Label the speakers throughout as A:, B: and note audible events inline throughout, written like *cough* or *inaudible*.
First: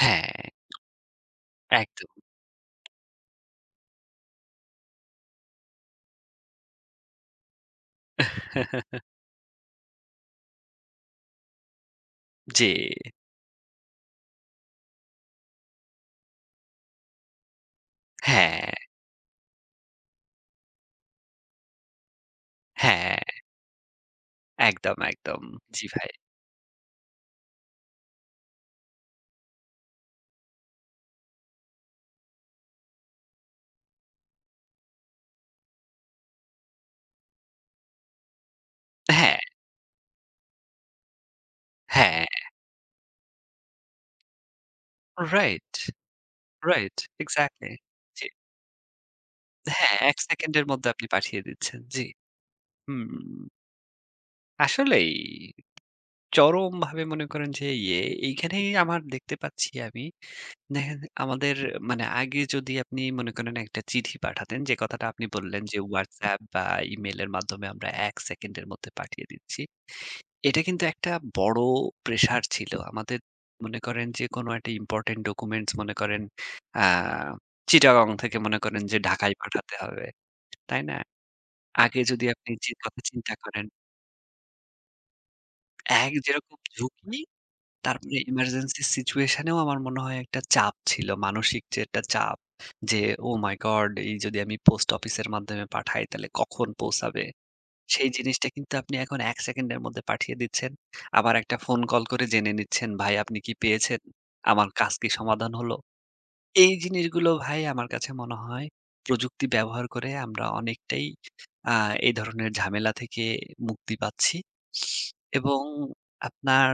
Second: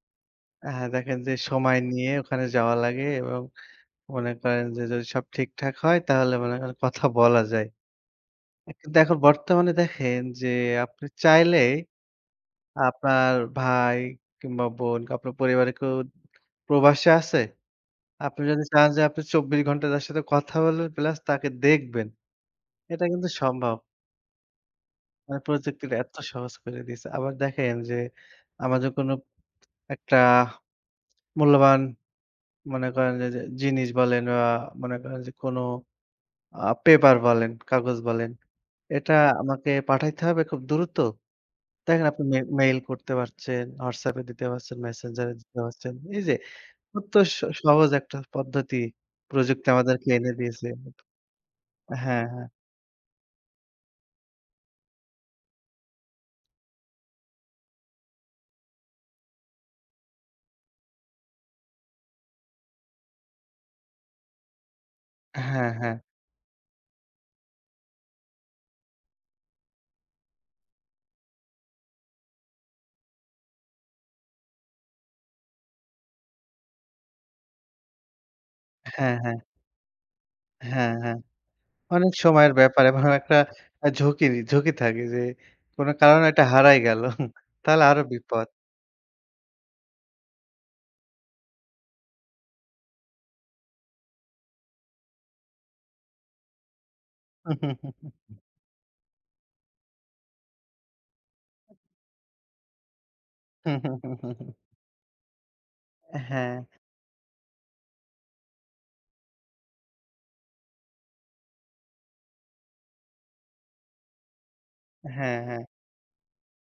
A: হ্যাঁ।
B: হ্যাঁ। দেখেন যে সময়
A: একদম।
B: নিয়ে ওখানে যাওয়া লাগে এবং মনে করেন যে, যদি সব ঠিকঠাক হয় তাহলে মনে করেন কথা বলা যায়। কিন্তু
A: *chuckles*
B: এখন বর্তমানে দেখেন যে আপনি চাইলে
A: জি।
B: আপনার ভাই কিংবা বোন আপনার পরিবারে কেউ প্রবাসে আছে, আপনি যদি
A: হ্যাঁ।
B: চান যে আপনি ২৪ ঘন্টা তার সাথে কথা বলবেন প্লাস তাকে দেখবেন। এটা
A: হ্যাঁ।
B: কিন্তু সম্ভব।
A: একদম,
B: অ্যা
A: একদম। জ্বি,
B: প্রযুক্তিটা
A: ভাই।
B: এত সহজ করে দিয়েছে। আবার দেখেন যে আমাদের কোনো একটা মূল্যবান মনে করেন যে যে, জিনিস বলেন বা মনে করেন যে কোনো আ পেপার বলেন, কাগজ বলেন। এটা
A: হ্যাঁ।
B: আমাকে পাঠাইতে হবে খুব দ্রুত। দেখেন আপনি
A: হ্যাঁ।
B: মে মেইল করতে পারছেন, হোয়াটসঅ্যাপ এ দিতে পারছেন, মেসেঞ্জার এ দিতে
A: রাইট।
B: পারছেন। এই যে
A: রাইট,
B: এত স
A: এক্সাক্টলি।
B: সহজ একটা
A: জি।
B: পদ্ধতি প্রযুক্তি
A: হ্যাঁ,
B: আমাদেরকে
A: ১
B: এনে
A: সেকেন্ডের
B: দিয়েছে
A: মধ্যে আপনি পাঠিয়ে দিচ্ছেন। জি।
B: হ্যাঁ হ্যাঁ।
A: হুম। আসলেই। চরমভাবে মনে করেন যে ইয়ে এইখানেই আমার দেখতে পাচ্ছি আমি। দেখেন আমাদের মানে আগে যদি আপনি মনে করেন একটা চিঠি পাঠাতেন যে কথাটা আপনি বললেন।
B: হ্যাঁ,
A: যে
B: হ্যাঁ।
A: ওয়াটসঅ্যাপ বা ইমেইলের মাধ্যমে আমরা ১ সেকেন্ডের মধ্যে পাঠিয়ে দিচ্ছি। এটা কিন্তু একটা বড় প্রেশার ছিল। আমাদের মনে করেন যেকোনো একটা Important documents মনে করেন আ চিটাগং থেকে মনে করেন যে
B: হ্যাঁ,
A: ঢাকায়
B: হ্যাঁ।
A: পাঠাতে হবে। তাই
B: হ্যাঁ,
A: না?
B: হ্যাঁ।
A: আগে
B: অনেক
A: যদি আপনি
B: সময়ের
A: যে
B: ব্যাপার
A: কথা
B: এবং
A: চিন্তা
B: একটা
A: করেন
B: ঝুঁকিরই, ঝুঁকি থাকে যে কোনো
A: ১,
B: কারণে এটা
A: যেরকম
B: হারাই গেলো।
A: ঝুঁকি
B: *chuckles* তাহলে আরো
A: তারপরে
B: বিপদ।
A: emergency situation ও আমার মনে হয় একটা চাপ ছিল। মানসিক যে একটা চাপ, যে, "ওহ মাই গড! এই যদি আমি পোস্ট অফিসের মাধ্যমে পাঠাই তাহলে কখন পৌঁছাবে?" সেই
B: *chuckles*
A: জিনিসটা কিন্তু আপনি এখন ১ সেকেন্ডের মধ্যে পাঠিয়ে দিচ্ছেন। আবার একটা ফোন কল করে জেনে নিচ্ছেন, "ভাই আপনি কি পেয়েছেন?
B: *chuckles*
A: আমার কাজ কি সমাধান হলো?"
B: হ্যাঁ।
A: এই জিনিসগুলো ভাই আমার কাছে মনে হয় প্রযুক্তি ব্যবহার করে আমরা অনেকটাই আ এ ধরনের ঝামেলা থেকে মুক্তি পাচ্ছি *sniffs*
B: হ্যাঁ,
A: এবং
B: হ্যাঁ।
A: আপনার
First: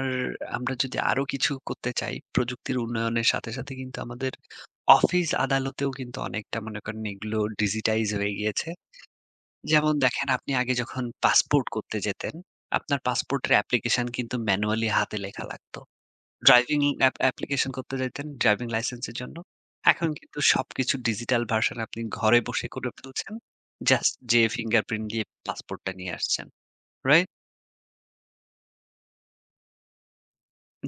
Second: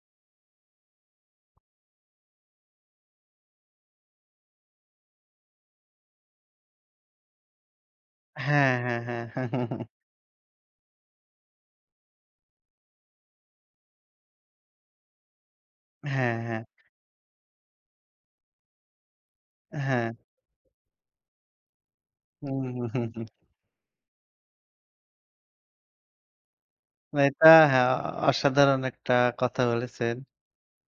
A: আমরা যদি আরো কিছু করতে চাই, প্রযুক্তির উন্নয়নের সাথে, সাথে কিন্তু আমাদের অফিস আদালতেও কিন্তু অনেকটা মনে করেন এগুলোর digitize হয়ে গিয়েছে।
B: হ্যাঁ, হ্যাঁ, হ্যাঁ। *chuckles*
A: যেমন দেখেন আপনি আগে যখন পাসপোর্ট করতে যেতেন, আপনার পাসপোর্টের application কিন্তু manually হাতে লেখা লাগত।
B: হ্যাঁ, হ্যাঁ।
A: driving app application করতে যাইতেন ড্রাইভিং লাইসেন্স এর জন্য। এখন
B: হ্যাঁ।
A: কিন্তু সবকিছু digital version আপনি ঘরে বসে করে
B: *chuckles*
A: ফেলছেন। জাস্ট যেয়ে fingerprint দিয়ে পাসপোর্টটা নিয়ে আসছেন। রাইট?
B: এটা হ্যাঁ। অসাধারণ একটা কথা বলেছেন।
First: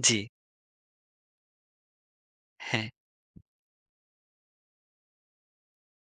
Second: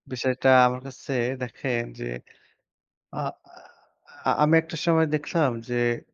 A: জ্বি।
B: বিষয়টা আমার কাছে দেখেন যে
A: হ্যাঁ।
B: আ আ আমি একটা সময় দেখছিলাম যে